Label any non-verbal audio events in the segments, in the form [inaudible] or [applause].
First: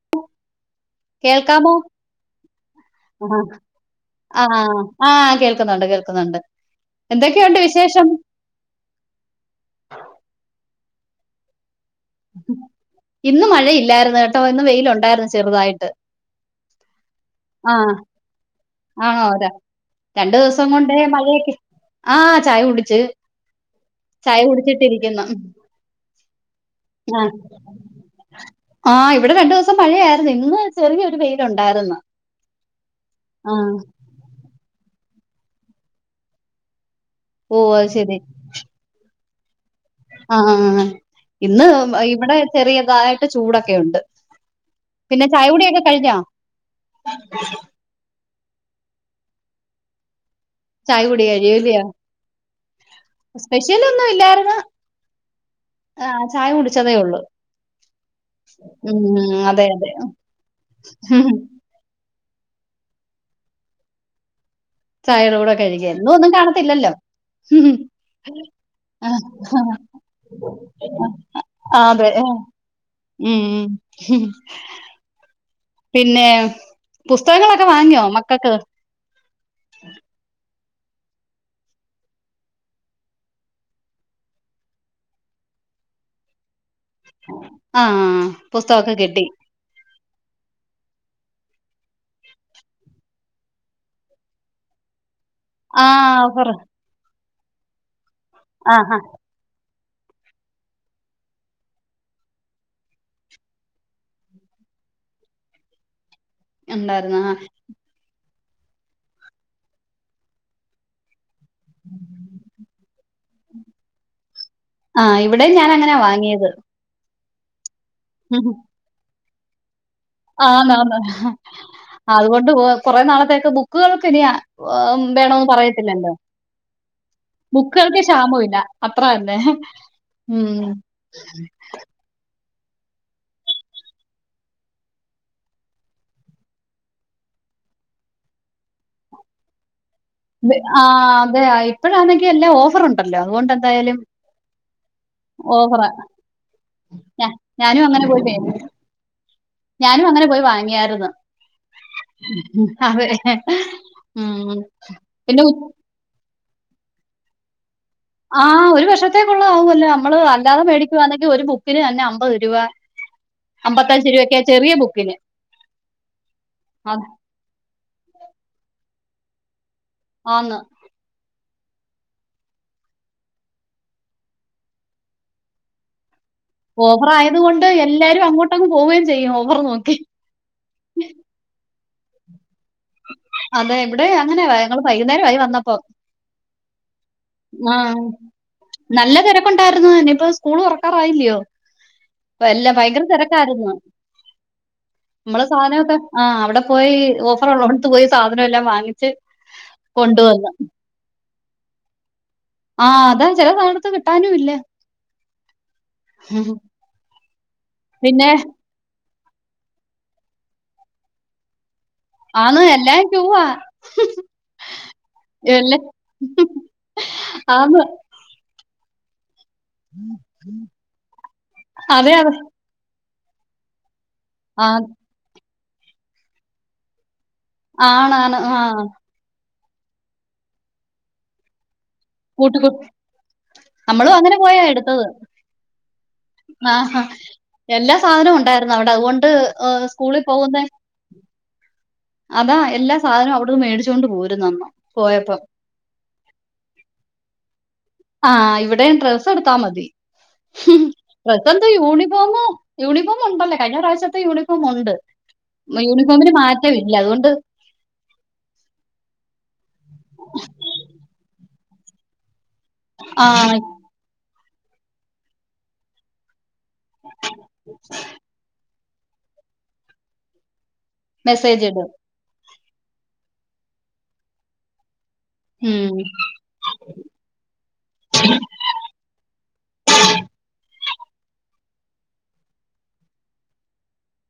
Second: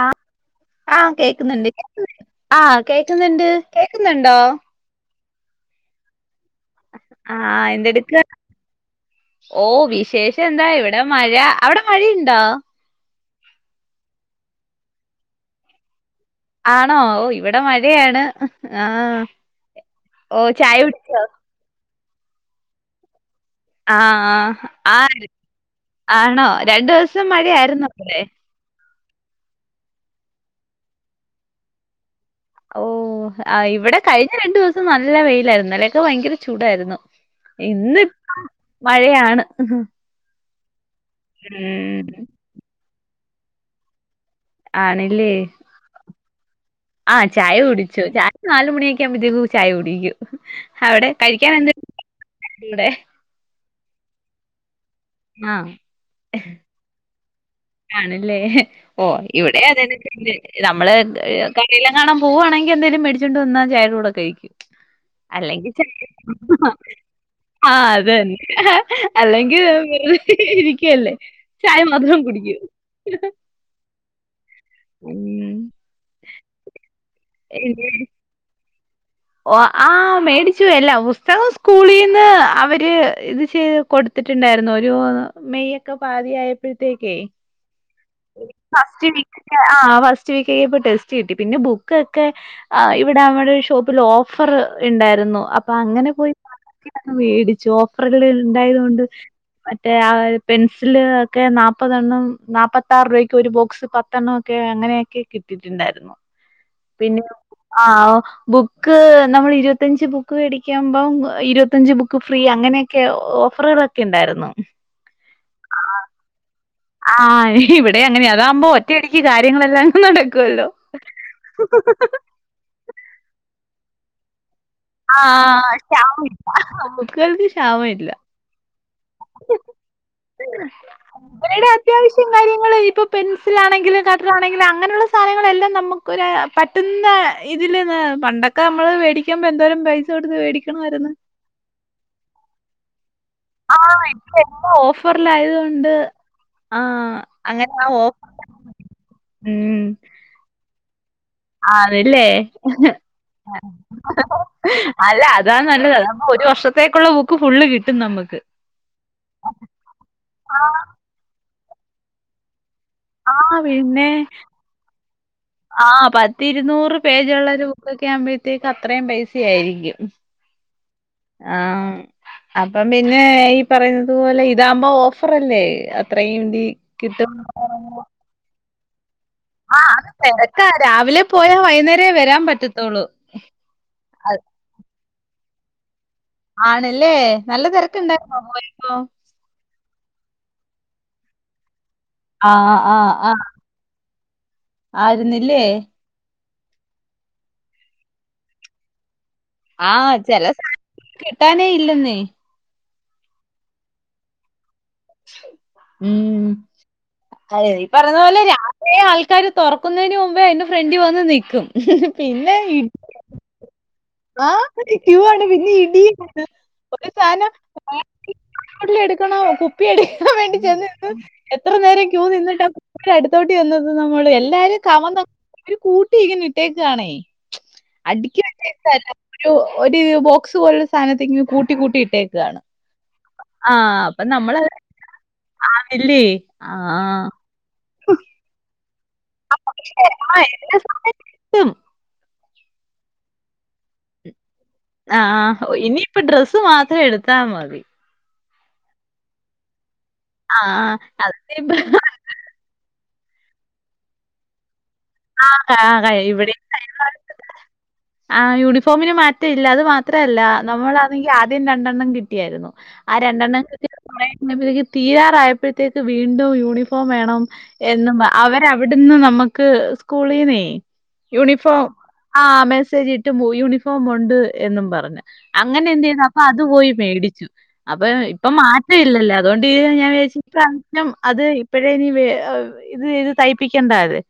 ആഹ് ആഹ് കേക്കുന്നുണ്ട് കേൾക്കാമോ കേ ആഹ് കേക്കുന്നുണ്ട് കേക്കുന്നുണ്ടോ ആഹ് കേൾക്കുന്നുണ്ട് കേൾക്കുന്നുണ്ട് എന്തൊക്കെയുണ്ട് വിശേഷം? ഓഹ് വിശേഷം എന്താ ഇവിടെ മഴ അവ്ടെ മഴയുണ്ടോ? ഇന്ന് മഴയില്ലായിര്ന്ന് കെട്ടോ ഇന്ന് വെയിലൊണ്ടായിര്ന്നു ചെറുതായിട്ട് ആണോ ഓയ് ഇവിടെമഴയാണ് ആണോരാ ചായ രണ്ട്ദിവസംകൊണ്ടെ കുടിച്ചോ മഴയൊക്കെ ആഹ് ചായകുടിച്ച് ആഹ് ആര് ആണോ രണ്ട്ദിവസംമഴയാര്ന്നു അപ്പലേ? ആഹ് ഇവിടെ രണ്ടൂസ്സം മഴയായിരുന്നു ഇന്ന് ചെറിയൊരു വെയ്ലുണ്ടായ്രുന്നു ഓഹ് ഇവിടെകഴിഞ്ഞരണ്ടൂസ്സം നല്ലവെയ്ലായിരുന്ന് ഇന്നലെക്കെ ഭയങ്കരചൂടായ്രുന്നു ഓ അത് ശരി ഇന്ന്പ്പൊ മഴയാണ്. ആഹഹ്ഹ് ഇന്ന് ഇവിടെചെറിയതായ്ട്ട് ചൂടൊക്കെയുണ്ട്. ആണ്ല്ലേ ആഹ് ചായകുടിച്ചു ചാ നാലുമണിയൊക്കെയാവുമ്പോത്തേക്കു ചായകുടിക്കും ചായ കുടി അവിടെകഴിക്കാൻ എന്തൂടെ സ്പെഷ്യലൊന്നും ഇല്ലാര്ന്ന് ആഹ് ആഹ് ചായകുടിച്ചതെഉള്ളൂ ആണല്ലേ ഓഹ് ഇവിടെ അതെ [unintelligible] നമ്മള് അതെ ക ഇലകാണാൻ പോവാണെങ്കി എന്തെലും മെട്ച്ചൊണ്ട്വന്നാ ചായന്റെ കൂടെ കഴിക്കും. ചായയുടെ കൂടെ അല്ലെങ്കി കഴിക്കുക എന്നും ഒന്നും കാണത്തില്ലല്ലോ [unintelligible] ആഹ് അതന്നെ അല്ലെങ്കിൽ വ ഇരിക്കല്ലേ ആ അതെ ചായമാത്രംകുടിക്കൂ ഉം ഉം [unintelligible] പിന്നെ ബുസ്തകങ്ങളൊക്കെവാങ്ങിയോ മക്കക്ക്? ഓഹ് ആ മേടിച്ചുയെല്ലാം പുസ്തകം സ്കൂളീന്ന് അവര് ഇത്ചെയ് കൊട്ത്തിട്ട്ണ്ടായ്രുന്നു ഒരുമെയ്ക്കെ പാതിയായ പ്പെയ്ത്തേക്കെ ആ പുസ്തകമൊക്കെ ഫസ്റ്റ് കിട്ടി വീക്ക് ആഹ് ഫസ്റ്റ് വീക്കെയ്പ്പോ ടെസ്റ്റ്കിട്ടി പിന്നെബുക്കൊക്കെ ആഹ് ഇവിടെ നമ്മടെ ഷോ ഓഫറ്കള് ഇണ്ടായ്രുന്നു അപ്പൊ ആ അങ്ങനെ ഓഫർ [unintelligible] ആ ആ ഉണ്ടായ്തൊണ്ട് മറ്റേ ആഹ് പെൻസില് ഒക്കെനാപ്പതണ്ണം നാപ്പത്താറ് രൂയൊക്ക് ഒരുബോക്സ് പത്ത് ത്തണ്ണൊക്കെ അങ്ങനെയക്കെകിട്ടിട്ട്ണ്ടായ്രുന്നു ഉണ്ടായിരുന്നു ആ. പിന്നെയൊ ആഹ് ബു ക്ക് നമ്മള്ഇരുവത്തഞ്ച്ബുക്ക് വേടിക്യാമ്പം ഇരുവത്തഞ്ച് ബുക്ക്ഫ്രീ അങ്ങനെക്കെ ഓഫ്‌റ്കള ക്കെണ്ട് യ്രുന്നു ആഹ് ഇവിടെ ഞാനങ്ങനാ വാങ്ങിയത് ആഹ് ഇവിടെങ്ങനെ അതാവ്മ്പോ ഒറ്റയടിക്ക് കാര്യങ്ങളെല്ലാം നടക്കല്ലോ ആന്നാന്ന് അതുകൊണ്ട് കുറെ നാളത്തേക്ക് ബുക്കുകൾ ഒക്കെ ഇനി വേണന്ന് ആഹ് പറയത്തില്ലല്ലോ ക്ഷാമമില്ല. ബുക്കുകൾക്ക് ബുക്കുകൾക്ക് ക്ഷാമമില്ല. ക്ഷാമം ഇല്ല അത്ര തന്നെ ഉം ഇവരുടെ അത്യാവശ്യം കാര്യങ്ങൾ ഇപ്പൊ പെൻസിലാണെങ്കിലും കട്ടറാണെങ്കിലും അങ്ങനെയുള്ള സാധനങ്ങളെല്ലാം നമുക്ക് ഒരു പെട്ടന്ന് ഇതില് പണ്ടൊക്കെ നമ്മള് മേടിക്കുമ്പോ എന്തോരം പൈ ആഹ് അതെ ഇപ്പോഴാണെങ്കിൽ എല്ലാം ഓഫർ ഉണ്ടല്ലോ അതുകൊണ്ട് എന്തായാലും ഇപ്പൊ എല്ലാ ഓഫറിൽ ആയത് ഓഫറാ കൊണ്ട് ആഹ് ഞാ- അങ്ങനെ ഞാനും ആ പോയി ഓഫർ വേ- ഞാനും അങ്ങനെ പോയി വാങ്ങിയായിരുന്നു ആതല്ലേ അതെ. മ്മ്. അല്ല പിന്നെ ഉ അതാണ് നല്ലത് ഒരു വർഷത്തേക്കുള്ള ബുക്ക് ഫുള്ള് കിട്ടി ആഹ് ഒരു വർഷത്തേക്കുള്ള ആവല്ലോ നമ്മള് അല്ലാതെ ആഹ് മേടിക്കുവാന്നെങ്കിൽ ഒരു ബുക്കിന് തന്നെ അമ്പത് രൂപ ആഹ് പിന്നെ അമ്പത്തഞ്ച് രൂപയൊക്കെയ ചെറിയ ബുക്കിന് ആഹ് പത്തിരുനൂറ് അത് പേജ് ഉള്ള ഒരു ബുക്കൊക്കെ ആവുമ്പോഴത്തേക്ക് അത്രയും പൈസ ആയിരിക്കും ആന്ന് ആഹ് അപ്പം പിന്നെ ഈ പറയുന്നത് പോലെ ഇതാകുമ്പോ ഓഫറല്ലേ അത്രയും ഡി ഓഫർ കിട്ടും ആയത് കൊണ്ട് എല്ലാരും അങ്ങോട്ട്ങ്ങ് പോവുകയും ചെയ്യും ഓഫർ ആഹ് നോക്കി അത് തിരക്കാ രാവിലെ പോയാ വൈകുന്നേരേ വരാൻ പറ്റത്തുള്ളൂ അതെ ഇവിടെ അങ്ങനെയ ഞങ്ങള് വൈകുന്നേരമായി വന്നപ്പോ ആണല്ലേ നല്ല തിരക്കുണ്ടായിരുന്നോ പോയപ്പോ കൊണ്ടായിരുന്നു ഇനി ഇപ്പ സ്കൂൾ തുറക്കാറായില്ലയോ എല്ലാം ആഹ് ഭയങ്കര ആഹ് ആഹ് തിരക്കായിരുന്നു നമ്മള് ആയിരുന്നില്ലേ സാധനം ഒക്കെ ആഹ് അവിടെ പോയി ഓഫർ ഉള്ള അടുത്ത് പോയി സാധനം എല്ലാം വാങ്ങിച്ച് ആഹ് ചില കൊണ്ടുവന്ന്. സാധനങ്ങൾ കിട്ടാനേ ഇല്ലെന്നെ ആഹ് അതാ ചില സമയത്ത് കിട്ടാനും ഇല്ല ഉം അതെ ഈ പറഞ്ഞ പിന്നെ പോലേ [unintelligible] കുറെ ആൾക്കാര് തുറക്കുന്നതിന് മുമ്പേ അതിന്റെ ഫ്രണ്ട്ൽ വന്ന് നിൽക്കും ആന്ന് എല്ലാം ക്യുവാ ആഹ് ക്യു ആണ് പിന്നെ ഇടി ഒരു സാധനം ആന്ന് എടുക്കണോ കുപ്പി എടുക്കാൻ വേണ്ടി ചെന്ന് നിന്ന് എത്ര നേരം അതെ ക്യൂ അതെ നിന്നിട്ടാ അഹ് അടുത്തോട്ട് വന്നത് നമ്മള് ആ എല്ലാരും കമന്നു ഒരു കൂട്ടി ഇങ്ങനെ ഇട്ടേക്കാണേ ആണാണ് അടിക്ക ആ ഒരു ബോക്സ് പോലുള്ള സാധന ഇങ്ങനെ കൂട്ടി കൂട്ടിട്ട [unintelligible] നമ്മളും അപ്പൊ അങ്ങനെ പോയാ നമ്മളത് എടുത്തത് ആഹ് എല്ലാ സാധനവും ഉണ്ടായിരുന്നു അവിടെ അതുകൊണ്ട് പക്ഷെ സ്കൂളിൽ ആഹ് പോകുന്ന എല്ലാ സാധനം കിട്ടും അതാ എല്ലാ സാധനവും അവിടുന്ന് മേടിച്ചൊണ്ട് പോരുന്നു അമ്മ പോയപ്പം ഓ ഇനിയിപ്പ ഡ്രസ്സ് മാത്രം എടുത്താ മതി ആഹ് ഇവിടെ ഡ്രസ്സ് എടുത്താ മതി ആഹ് ഡ്രസ്സ് എന്താ അത് യൂണിഫോം യൂണിഫോ യൂണിഫോം ഉണ്ടല്ലേ കഴിഞ്ഞ പ്രാവശ്യത്തെ യൂണിഫോം ഉണ്ട് ആഹ് ആഹ് കഴി യൂണിഫോമിന് മാറ്റം ഇല്ല അതുകൊണ്ട് ആഹ് യൂണിഫോമിന് മാറ്റം ഇല്ല അത് മാത്രം അല്ല നമ്മളാണെങ്കിൽ ആദ്യം രണ്ടെണ്ണം കിട്ടിയായിരുന്നു ആഹ് ആ രണ്ടെണ്ണം ഇട്ട് കീരാറായപ്പോഴത്ക്ക് വീണ്ടും യൂണഫോ ഇപ്പ വേണം എന്നും അവരവിടുന്ന് നമുക്ക് സ്കൂളീന്നേ മെസ്സേജ് യൂണിഫോം ഇടും ആഹ് മെസ്സേജ് ഇട്ടു യൂണിഫോം ഉണ്ട് എന്നും പറഞ്ഞ് അങ്ങനെ ഉം എന്ത് ചെയ്തു അപ്പൊ അത് പോയി മേടിച്ചു അപ്പൊ ഇപ്പൊ മാറ്റം ഇല്ലല്ലോ അതുകൊണ്ട് ഞാൻ വിചാരിച്ചു ഈ പ്രാവശ്യം അത് ഇപ്പഴേ ഇനി ഇത് ഇത് തയ്പ്പിക്കേണ്ട അതെ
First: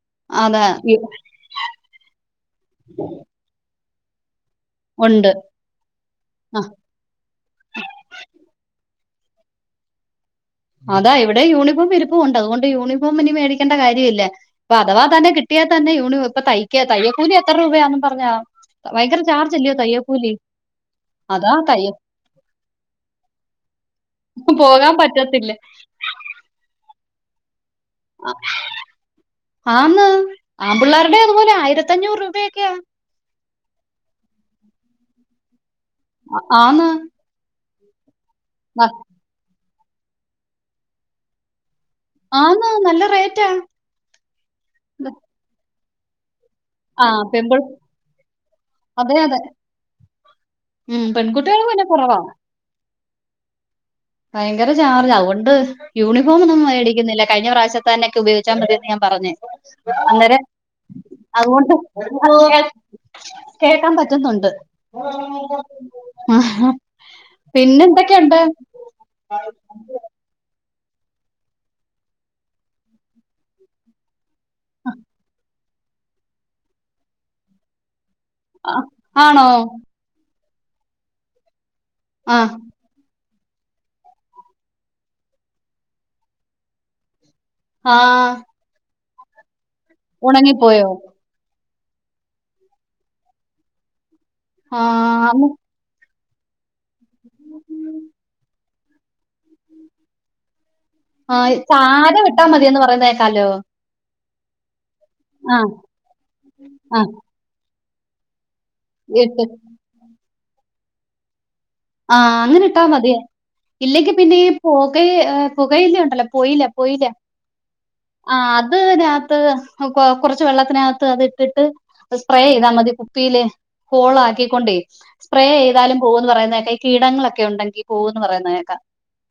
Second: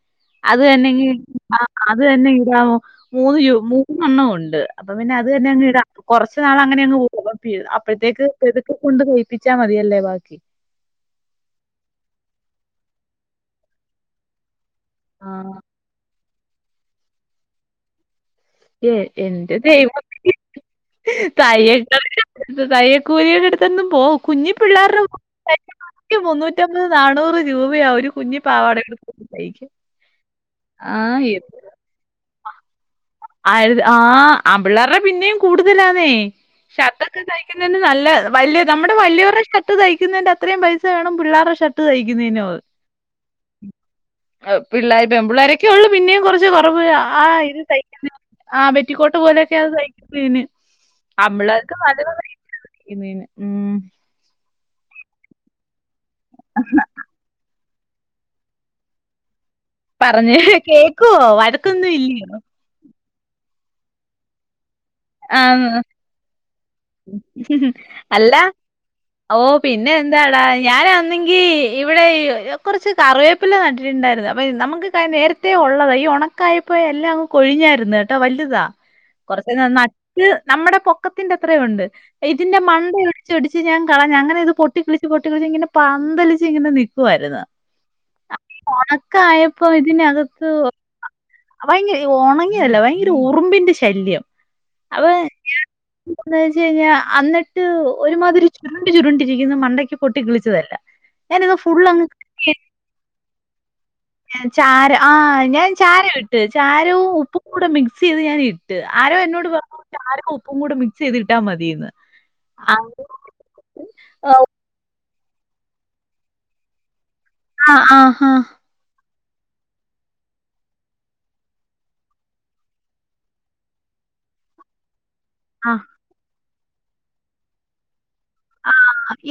അത് അതാ ഇ- തന്നെങ്കിൽ ആഹ് അത് തന്നെ ഇടാവോ മൂന്ന് മൂന്നെണ്ണം ഉണ്ട് അപ്പ പിന്നെ അത് ഉണ്ട് തന്ന അങ്ങ് ഇടാം കുറച്ച ആ നാൾ അങ്ങനെ അങ്ങ് പോവേണ്ടി വരും അപ്പോഴത്തേക്ക് പതുക്കെ കൊണ്ട് തയിപ്പിച്ചാ മതിയല്ലേ ബാക്കി അതാ ഇവിടെ യൂണിഫോം ഇരിപ്പുവുണ്ട് അതുകൊണ്ട് യൂണിഫോം ഇനി മേടിക്കേണ്ട കാര്യവില്ല അപ്പൊ അഥവാ ആ തന്നെ കിട്ടിയ തന്നെ യൂണി ഇപ്പ തയ്ക്ക തയ്യ കൂലി എത്ര രൂപയാന്നും പറഞാ ഏഹ് എന്റെ ദൈവമേ തയ്യ തയ്യക്കൂലിയുടെ അടുത്ത്ന്നും പോകും കുഞ്ഞി പിള്ളാരുടെ പറ്റത്തില്ലേ നിക്ക് മുന്നൂറ്റമ്പത് നാനൂറ് രൂപയാ ഒരു കുഞ്ഞി പാവാട ഉടുപ്പും തൈക്ക ആന്ന് ആമ്പിള്ളേരുടെ ആഹ് അതുപോലെ എന് ആയിരത്തഞ്ഞൂറ് രൂപയൊക്കയാ ആര്ത് ആഹ് ആമ്പിള്ളേരുടെ പിന്നേം കൂടുതലാന്നേ ആന്ന് ഷർട്ടൊക്കെ തയ്ക്കുന്നതിന് നല്ല വല്യ ന- നമ്മടെ വല്യവരുടെ ഷർട്ട് തയ്ക്കുന്നതിന്റെ അത്രേം പൈസ വേണം പിള്ളാരുടെ ഷർട്ട് തയ് ആന്ന് നല്ല റേറ്റാ [unintelligible] ആഹ് പിള്ളാര്‌ പെമ്പിള്ളാരൊക്കേ ഒള്ളു പിന്നേം കൊറച്ച് [unintelligible] കുറവ് ആ അഹ് ആഹ് പെൺപിൾ ഇത് തൈ ആഹ് ബെറ്റിക്കോട്ട് അതെ അതെ പോലെക്കെയാ അത് തയ്ക്കുന്നതിന് ഉം പെൺകുട്ടികൾ അമ്മളത് പിന്നെ മല കുറവാ [unintelligible] ഇന്നെന്നേ ഉം ഭയങ്കര ചാർജ് ആതുകൊണ്ട് യൂണിഫോം ഒന്നും മേടിക്കുന്നില്ല കഴിഞ്ഞ പ്രാവശ്യം തന്നൊക്കെ ഉപയോഗിച്ചാൽ മതിന്ന് ഞാൻ പറഞ്ഞു പറഞ്ഞ് അന്നേരം കേക്കുവോ അതുകൊണ്ട് വഴക്കൊന്നും ഇല്ലയോ കേക്കാൻ പറ്റുന്നുണ്ട് ആന്ന് ആഹ് അല്ല ഓഹ് പിന്നെ എന്താടാ ഞാൻ ഒന്നെങ്കി ഇവിടെ കുറച്ച് കറിവേപ്പില നട്ടിട്ടുണ്ടായിരുന്നപ് വരും നമുക്ക്ക്ക നേരത്തെ ഒള്ളതാ ഈ ഒണക്കായപ്പോ എല്ലാംങ് കൊഴിഞ്ഞാരുന്നു കേട്ടോ വൽ ട്ട്താ ആണോ കൊറച്ച് ന നട്ട് നമ്മുടെ പൊക്കത്തിന്റത്രേം ഉണ്ട് ആ ഇതിന്റെ മണ്ടയൊര് ച്ചോടിച്ച് ഞാൻ കളഞ് അങ്ങനെ ഇത് പൊട്ടികിളിച്ച് പൊട്ടിക്കിളിച്ച് ഇങ്ങനെ പന്തലിച്ച് ഇങ്ങനെ നിക്കുവാരുന്നു ആഹ് പണോക്കായപ്പോ ഇതിനകത്ത് ഭയങ്ക ഏഹ് ഒണങ്ങിയല്ല ഭയങ്കര ഉറുമ്പിന്റെ ശല്യം ആങ്ങു ന്താച്ചഴിഞ്ഞാ അന്നിട്ട് ഒരുമാതിരി ചുരുണ്ട് ചുരുണ്ടിരിക്കുന്നു മണ്ടക്ക് പൊട്ടി കിളിച്ചതല്ല ആഹ് ചാരവിട്ടാമതിന്ന് പറയുന്നകേക്കാല്ലോ ചാര ആഹ് ഞാൻ ചാരവിട്ട് ആ ചാരവും ഉപ്പും കൂടെ മിക്സ്യ്ത് ഞാൻ ഇട് ട്ട് ആരോ ഇട്ട് എന്നോട് പറഞ്ഞു ചാരോം ഉപ്പും കൂടി മിക്സ്യ്ത് ഇട്ടാ മതിന്ന് ആഹ് അങ്ങനെ ഇട്ടാ മതി ഇല്ലെങ്കി പിന്നെ ഈ പുകെ ഏഹ് പുകയിലണ്ടല്ലോ പൊയ്ല പൊയ്ല ആഹ് ആഹ് ആഹ് അത് രാത്ത് ആഹ് കൊ കൊറച്ച് വെള്ളത്തിനാത്ത് അത് ഇട്ടിട്ട് സ്പ്രേ യ്താ മതി കുപ്പില് ഹോളാക്കിക്കൊണ്ടേ സ്പ്രേ ആ ചെയ്താലും പോകൂന്ന് പറയുന്ന കേക്കാ ഈ കീടങ്ങളൊക്കെ ഉണ്ടെങ്കി പോകൂന്ന് പറയുന്ന കേക്കാം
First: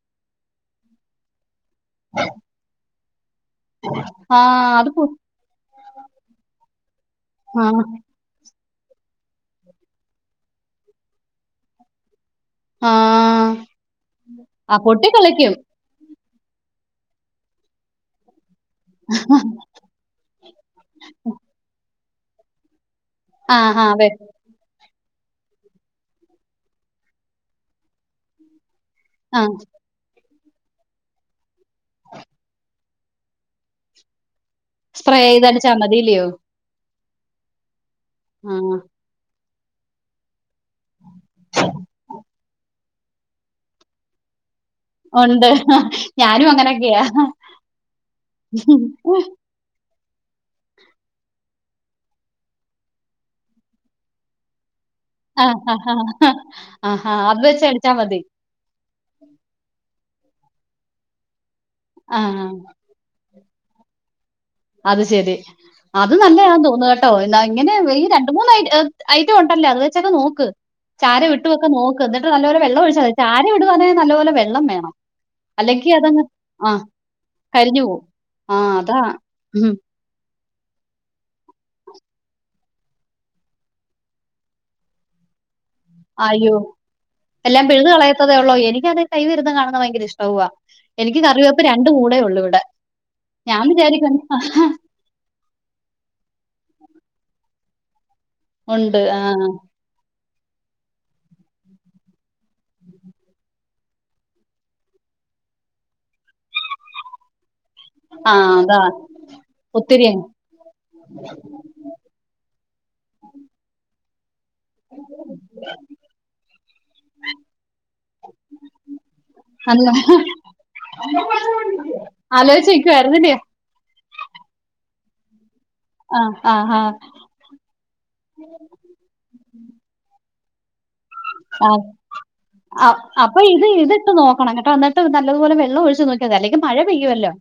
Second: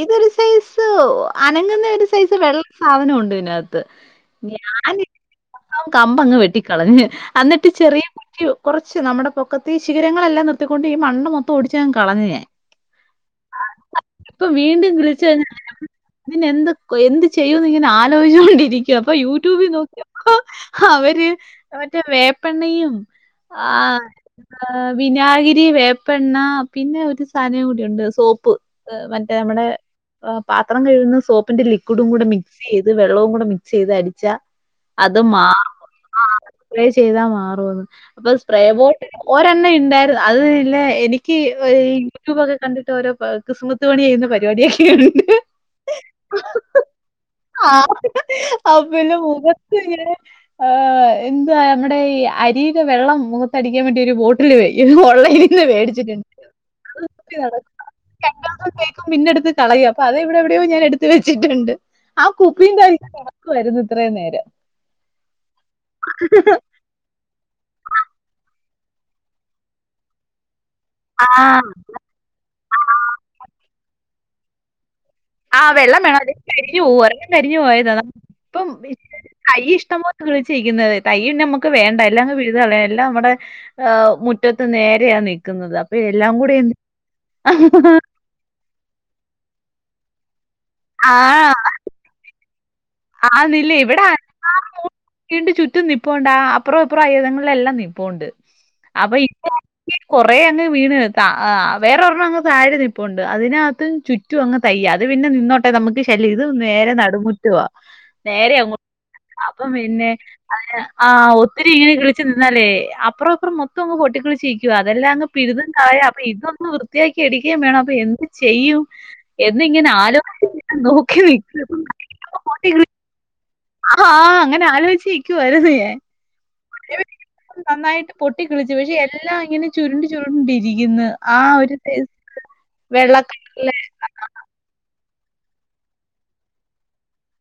ഇതൊരു സൈസ് അനങ്ങുന്ന ഒരു സൈസ് വെള്ള സാധനം ഉണ്ട് ഇതിനകത് ത് ആ അത് ഞാനി പു- [unintelligible] കമ്പങ്ങ് വെട്ടിക്കളഞ്ഞ് ആ അന്നിട്ട് ചെറിയ ക്യു കൊറച്ച് നമ്മുടെ പൊക്കത്തി ശിഖരങ്ങളെല്ലാം നിർത്തിക്കൊണ്ട് ഈ മണ് മൊത്തം ഓടിച്ചങ്ങ് കളഞ് ഞാന് ആഹ് ഇപ്പൊ വീണ്ടും [unintelligible] ഇതിന് എന്തൊക് എന്ത് ചെയ്യുംന്ന് ഇങ്ങനെ ആലോയ്ച്ചോണ്ടിരിക്കുവാ അപ്പൊ യൂട്യൂബിൽ നോക്കിയോ അവര് മറ്റേ വേപ്പെണ്ണയും ആ ആ ആഹ് അതെ. ആഹ് വിനാഗിരി വേപ്പെണ്ണ പിന്നെ ഒരു സാധനം കൂടിയുണ്ട് സോപ്പ് ഏഹ് മറ്റേ ആ മ്മടെ ആഹ് പാത്രം കഴുകുന്ന സോപ്പിന്റെ ലിക്വിഡും കൂടെ മിക്സ്യ്ത് വെള്ളവും കൂടെ മിക്സ്യ്ത് അടിച്ച സ്പ്രേ അത് മാറു ചെയ്തടിച്ചാ [unintelligible] മതില്ലയോ? ആഹ് അപ്ലേ ചെയ്താ മാറുവെന്ന് അപ്പൊ ആ സ്പ്രേ ബോ ഒരെണ്ണ ഇണ്ടാരുന്നു അത് ഇല്ല എനിക്ക് യൂട്യൂബൊക്കെ കണ്ടിട്ട് ഓരോ പ ഏഹ് ക്സ്മത്ത് പണിയ്യുന്ന പരിപാടിയേ ഉണ്ട്. ഞാനും അങ്ങനൊക്കെയാ. ആഹ് ആഹ് പിന്ന [unintelligible] തിങ്ങിലേ ആഹ് ആഹ് എന്താ മ്മുടെ ഈ അരീരെ വെള്ളം മുഖത്തടിക്കാൻ വേണ്ടി ഒരു ബോട്ടില് വെയ് ഓൻയ് ആഹ് ആഹ് ഹാ ആഹ് ഹാ അത് ച്ച്ടിച്ചാ മതി ആഹ് കേക്കും പിന്നെടുത്ത് കളയേ അപ്പോ അത് ഇവിടെ എവിടെയോ ഞാൻ എടുത്ത് വെച്ചിട്ടുണ്ട് ആ ആഹ് ആ, കുപ്പിന്റായി ക്കു വരുന്നു ഇത്രേം നേരം അത് ശെരി അത് നല്ലെയാ തോന്ന ട്ടോ എന്നാ ഇങ്ങനെ ഈ രണ്ട് മൂന്ന് ഐറ്റം ഒണ്ടല്ലാ അത് വെച്ചങ്ങ് നോക്ക് ആ ചാരം ഇട്ടു വെക്കാ നോക്ക് എന്നിട്ട് നല്ലപോലെ വെള്ളം ഒഴിച്ചാതി ചാരെ ഇടുവാന്നേ നല്ല പോലെ വെള്ളം വേണം ആഹ് അല്ലെങ്കി വെള്ളം വേണം അതങ്ങ് അല്ലങ്കി ആ കരിഞ്ഞു പോവും ഒരെണം കരിഞ്ഞു പോയതാ ആ ഇപ്പം അതാ. തൈ ഉം. ഇഷ്ടംപോ ക്ക് ചെയ്യുന്നത് തയ്യിന്നമ്മക്ക് വേണ്ട എല്ലാംങ്ങ് വിഴുതുകളയാ എല്ലാം നമ്മുടെ ആഹ് മുറ്റത്ത് നേരെയാ നിക്കുന്നത് അപ്പെ എല്ലാം കൂടെ എന്ത് ത്തതേ ഒള്ളോ എനിക്കത് കൈവിരുദ്ധം കാണുന്ന ഭയങ്കര ഇഷ്ടവ്വാ ആ എനിക്ക് കറിവേപ്പ് രണ്ട് മൂടേ ഒള്ളൂ ഇവിടെ ആഹ് ഞാൻ നില്ലേ ഇവിട വിചാരിക്കുന്നു ക്കീണ്ട് ചുറ്റും നിപ്പോണ്ട് ആഹ് അപ്പറോം ഇപ്പറോം ആയതങ്ങളേ എല്ലാം നിപ്പോണ്ട് ഉണ്ട് അപ്പം ആ ഇപ്പോ ഈ കൊറേ അങ്ങ് വീണ് താ വേറെ ഒരെണ്ണം അങ്ങ് താഴെ നിപ്പുണ്ട് അതിനാത്ത് ചു റ്റും അങ്ങ് തയ്യാ അത് പിന്നെ നിന്നോട്ടെ നമുക്ക് ശല്യം ഇത് നേരെ നടുമുറ്റവാ ആ നേരെ അങ്ങു അതാ അപ്പം ഒത്തിരി പിന്നെ അയ്യാ ആഹ് ഒത്തിരി ഇങ്ങനെ കളിച്ചു നിന്നാലേ അപ്പറം ഇപ്പറം മൊത്തം അങ്ങ് പൊട്ടിക്കിളിച്ചീ ക്കു അതെല്ലാം അങ്ങ് പിഴുതും കളയാ അപ്പോ ഇതൊന്ന് വൃത്തിയാക്കി എടിക്കേം വേണം അപ്പോ എന്ത് ചെയ്യും എന്നിങ്ങനെ അന്ന് ആലോ [unintelligible] ക്കും നോക്കി നിക്കും ആലോയിച്ച് നിക്കുവാര്ന്നല്ല്യോ ആഹ് ഹാ അങ്ങനെ ആലോയ്ചിക്കുവാരുന്ന് ഞാ ആഹ് ആഹ് ആഹ് നന്നായിട്ട് പൊട്ടിക്കിളിച്ചു പക്ഷേ എല്ലാം ഇങ്ങനെ ചുരുണ്ട് ചുരുണ്ട് ഇരിക്കുന്ന് ആഹ് ആഹ് അപ്പോ ഈ ഇത് കളറിലെ ഇതിട്ട് നോക്കണംകേട്ടോ എന്നിട്ട് നല്ലതുപോലെ വെള്ളം ഒഴിച്ചു നോക്കിയാതി അല്ലെങ്കി മഴ പെയ്യുവല്ലോ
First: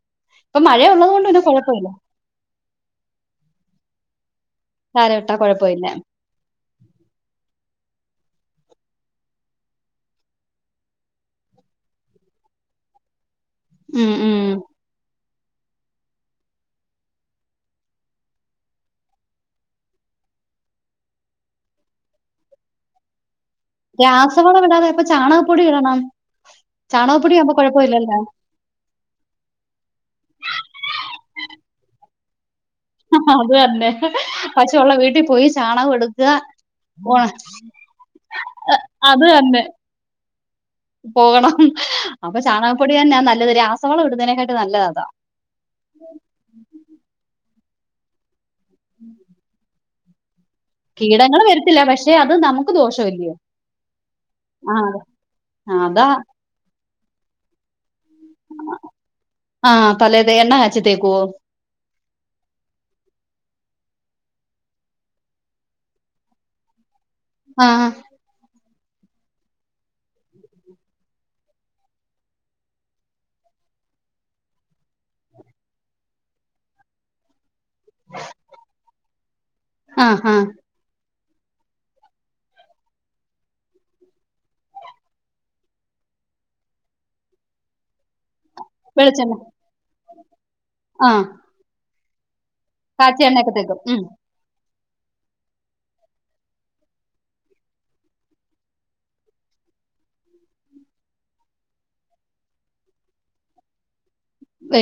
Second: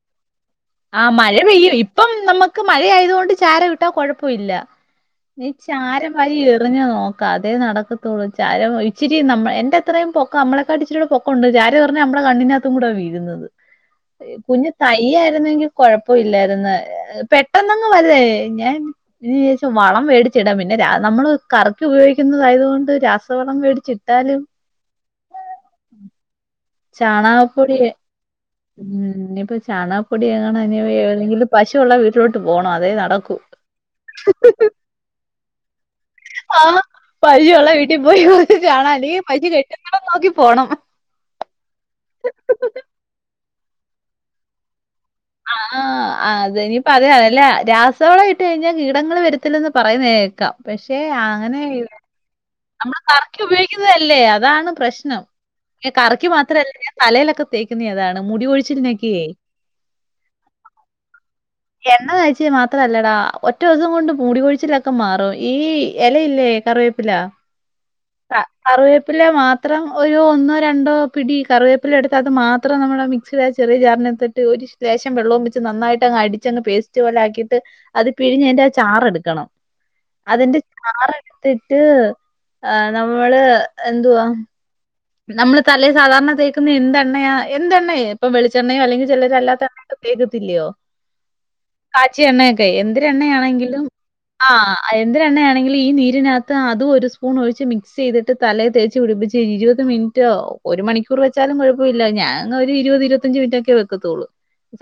ഇപ്പോ മഴയേ ആ ഉള്ളതു കൊണ്ട് മഴ പിന്ന പെയ്യും. കൊഴപ്പം ഇല്ല ഇപ്പം നമുക്ക് മഴ ആയതുകൊണ്ട് ചാരം ഇട്ടാ കൊഴപ്പ ഇല്ല ചാരം ഇട്ടാ ഈ കുഴപ്പമില്ല ചാരം വാരി എറിഞ്ഞ് നോക്കാ അതേ നടക്കത്തൊള്ളൂ ചാരം ഇച്ചിരി നമ്മെ എന്റെ അത്രേം പൊക്ക അമ്മളെക്കാട്ടി ഇച്ചിരൂട പൊ കൊണ്ട് ചാര് പറഞ്ഞാ ഞമ്മട കണ്ണിനാത്തും കൂട വീഴുന്നത് ഉം ഉം കുഞ്ഞ് തൈയ്യേ ട്ടുന്നങ്കി കൊഴപ്പ ഇല്ലാരുന്ന് പെട്ടെന്നങ്ങ് വല്തേ ഞാൻ ഇതിനേഷം വളം മേടിച്ചിടാം പിന്നെ രാ നമ്മള് കറ്ക്ക് ഉപയോക്കുന്നത് കൊണ്ട് രാസവളം മേടി രാസവളവിടാതെ ഇപ്പൊ ചാണകപ്പൊടി ഇടണം ചാണകപ്പൊടി ആമ്പോ കൊഴപ്പവില്ലല്ലാ ഉം ഇന്നിപ്പോ ചാണപ്പൊടിയങ്ങാണ് ഇനി വേവല്ലങ്കില് പശു ഒള്ള വീ ട്ടിലോട്ട് പോണം അതേ നടക്കു അത് തന്നെ പശുവുള്ള വീട്ടിൽ പോയി ചാണകം എടുക്കുക ആഹ് ഉണ- പൈയ്യൊള്ള വീട്ടി പോയി കൊറച്ച് ചാണം അല്ലെങ്കി പശു കെട്ടുന്നടം നോക്കി പോണം പോണം അപ്പോ ചാണകപ്പൊടി എന്നാ നല്ലത് രാസവളം ഇടുന്നേനക്കാട്ടി നല്ലത അതാ ആഹ് അതെ ഇനിപ്പം അതേ അല്ലല്ലാ രാസവളേ ഇട്ട് കഴിഞ്ഞാൽ കീടങ്ങള് വരുത്തില്ലെന്ന് പറയുന്നേക്കാം പക്ഷേ കീടങ്ങൾ അങ്ങനെ ഇ വരത്തില്ല പക്ഷെ അത് നമുക്ക് ഞമ്മള് ദോഷമില്ല കറക്ക് ഉപയോഗിക്കുന്നേ അല്ലേ അതാണ് ആ പ്രശ്നം അതാ കറിക്ക് മാത്രല്ല ഞാൻ തലേല് ഒക്കെ തേക്കുന്നേ അതാണ് മുടി കൊഴിച്ചിൽനക്കേ ആഹ് തലേത് എണ്ണ കാച്ചി തേക്കോ എണ്ണകാച്ചിയ മാത്ര അല്ലടാ ഒറ്റോസം കൊണ്ട് മൂടികൊഴിച്ചിലക്ക മാറും ഈ എലയില്ലേ കറിവേപ്പില ആഹ് കറിവേപ്പില മാത്രം ഒരു ഒന്നോ രണ്ടോ പിടി കറിവേപ്പില എടുത്ത് അത് മാത്രം നമ്മള മി സിലെ ആ ചെറിയ ജാറിനാത്തിട്ട് ഒരു ലേശം വെള്ളോം വിച്ച് നന്നായിട്ട് അങ്ങ് അടിച്ചങ്ങ് പേസ്റ്റ് പോലെ ആക്കീട്ട് അത് പിഴഞ്ഞ് ആയിന്റെ ആ ചാറ് എടുക്കണം ആ ആ അതിന്റെ ആറ് എടുത്തിട്ട് ആഹ് നമ്മള് എന്തുവാ നമ്മള് തലെ സാധാർണ തേക്ക്ന്നെന്തെണ്ണയ എന്തെണ്ണയെ ഇപ്പൊ വെളിച്ചെണ്ണയൊ അല്ലെങ്കി ചെലര് അല്ലാത്ത പ്പൊ തേക്കത്തിൽയോ ആഹ് കാച്ചിയ എണ്ണയൊക്കെയ് എണ്ണയൊക്കെ തേക്കും എന്തെരെണ്ണയാണെങ്കിലും ഉം ആഹ് അ എന്തെരെണ്ണയാണെങ്കിലു ഈ നീരിനകത്ത് അതു ഒരു സ്പൂൺ ഒഴിച്ച് മിക്സിയേത്ട്ട് തലേ തേച്ച് പിടിപ്പിച്ച് കെയ്ഞ്ഞ് ഇരുവത് ത്ത് മിൻറ്റോവ് ഒരു മണിക്കൂറ് വച്ചാലും കൊഴപ്പയില്ല ഞാങ്ങ് ഒരു ഇരുപത് ഇരുപത്തഞ്ച് മിനിറ്റ് ഒക്കെ വെക്കത്തൊള്ളൂ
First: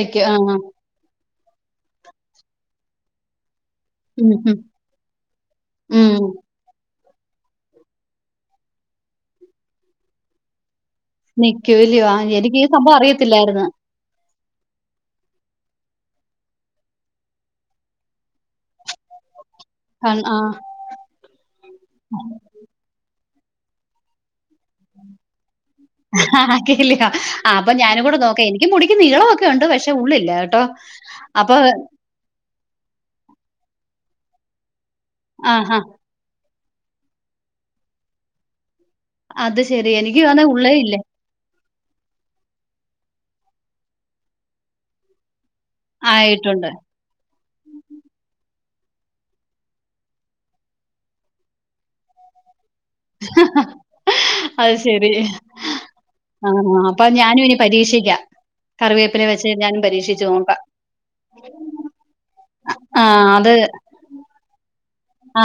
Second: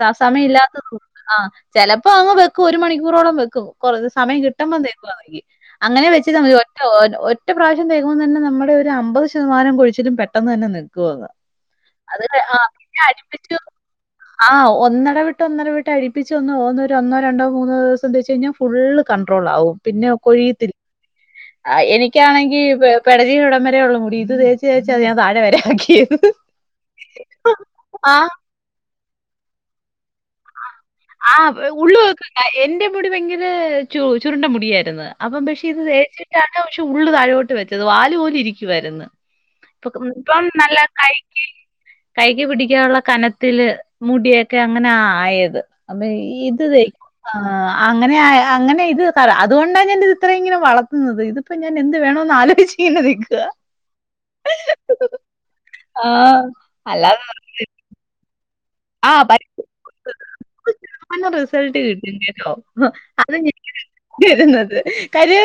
സാ ആ ആ സമയല്ലാത്ത തു ആ ചെലപ്പോ അങ്ങ് വെക്കും ഒരു മണിക്കൂറോളം വെക്കും കൊറ റ് ഉം സമയം ഉം കിട്ടുമ്പോ തേക്കു [unintelligible] അങ്ങനെ ഉം വെച്ച് [unintelligible] ഒ-ഓൻ ഒറ്റ പ്രാവശ്യം തേക്കുമ്മ തന്നെ നമ്മുടെ ഒരു അമ്പത് ശതമാനം കൊഴിച്ചിലും പെട്ടെന്നന്നെ നി നിക്കൂലയോ ആ എനിക്ക് ഈ സംഭവം [inaudible] അടിപ്പിച്ചു അറിയത്തില്ലായിരുന്നു ആഹ് ഒന്നട വിട്ട് ഒന്നട വിട്ട് അരിപ്പിച്ച് ഒന്ന് ഓന്നൊരു ഒന്നോ രണ്ടോ മൂന്നോ ദെവസം തേച്ചേഞ്ഞു ഫുള്ള് കൺണ്ട്രോൾ ആവും പിന്നെ കൺ ആ കൊഴിയത്തിൽ ഏർ എനിക്കാണെങ്കി പെ-പെടലി ഇവടം വരെ ഒള്ളു മുടി ഇത് തേച്ച് [unintelligible] ഞാൻ താഴെ വരെ ആക്കിയത്. ആഹ് അപ ഞാനുങ്കൂടെ ആഹ് നോക്കെ ൻ്റെ മുടിക്ക് നീളവൊക്കെ ഉണ്ട് പക്ഷെ ഉള്ളില്ല കേട്ടോ ആ അപ്പൊ പ് ഉള്ളു വെക്കണ്ട എന്റെ മുടി ഭയങ്കര ചു-ചുരുണ്ട മുടിയായിരുന്ന് അപ്പം ആ പക്ഷെ ആ ഇത് തേച്ചിട്ടാണ് പക്ഷെ ഉള്ള് താഴോട്ട് വച്ചത് വാല് പോലെ ഇരിക്കുവായിര്ന്ന് അത് ശരി പ്പക്ക് ഉം എനിക്ക് വന്ന പ്പം ഉള്ളേ നല്ല ഇല്ല കൈക്കി കൈക്ക് പിടിക്കാനുള്ള കനത്തില് മുടിയൊക്കെ അങ്ങനെ ആയത് അമ്മേ ഇത് ആയിട്ടുണ്ട് വെ ആഹ് അങ്ങനെ ആയ് അങ്ങനെ ഇത് പറ അതുകൊണ്ടാ ഞൻ്റിൽ ഇത്ര ഇങ്ങനെ വളർത്ത്ന്നത് ഇത് ഇപ്പ ഞാൻ എന്ത് വേണോന്ന് ആലോയ്ച്ച് ഇന്നെ നിക്ക അത് ശരി ആഹ് അല്ലാ [inaudible] പരീക്ഷിക്ക കറിവേപ്പില വെച്ചെ ഞാനും പരീക്ഷിച്ച് നോക്ക അന്ന് റിസൾട്ട് ആ അത് കിട്ടി [inaudible]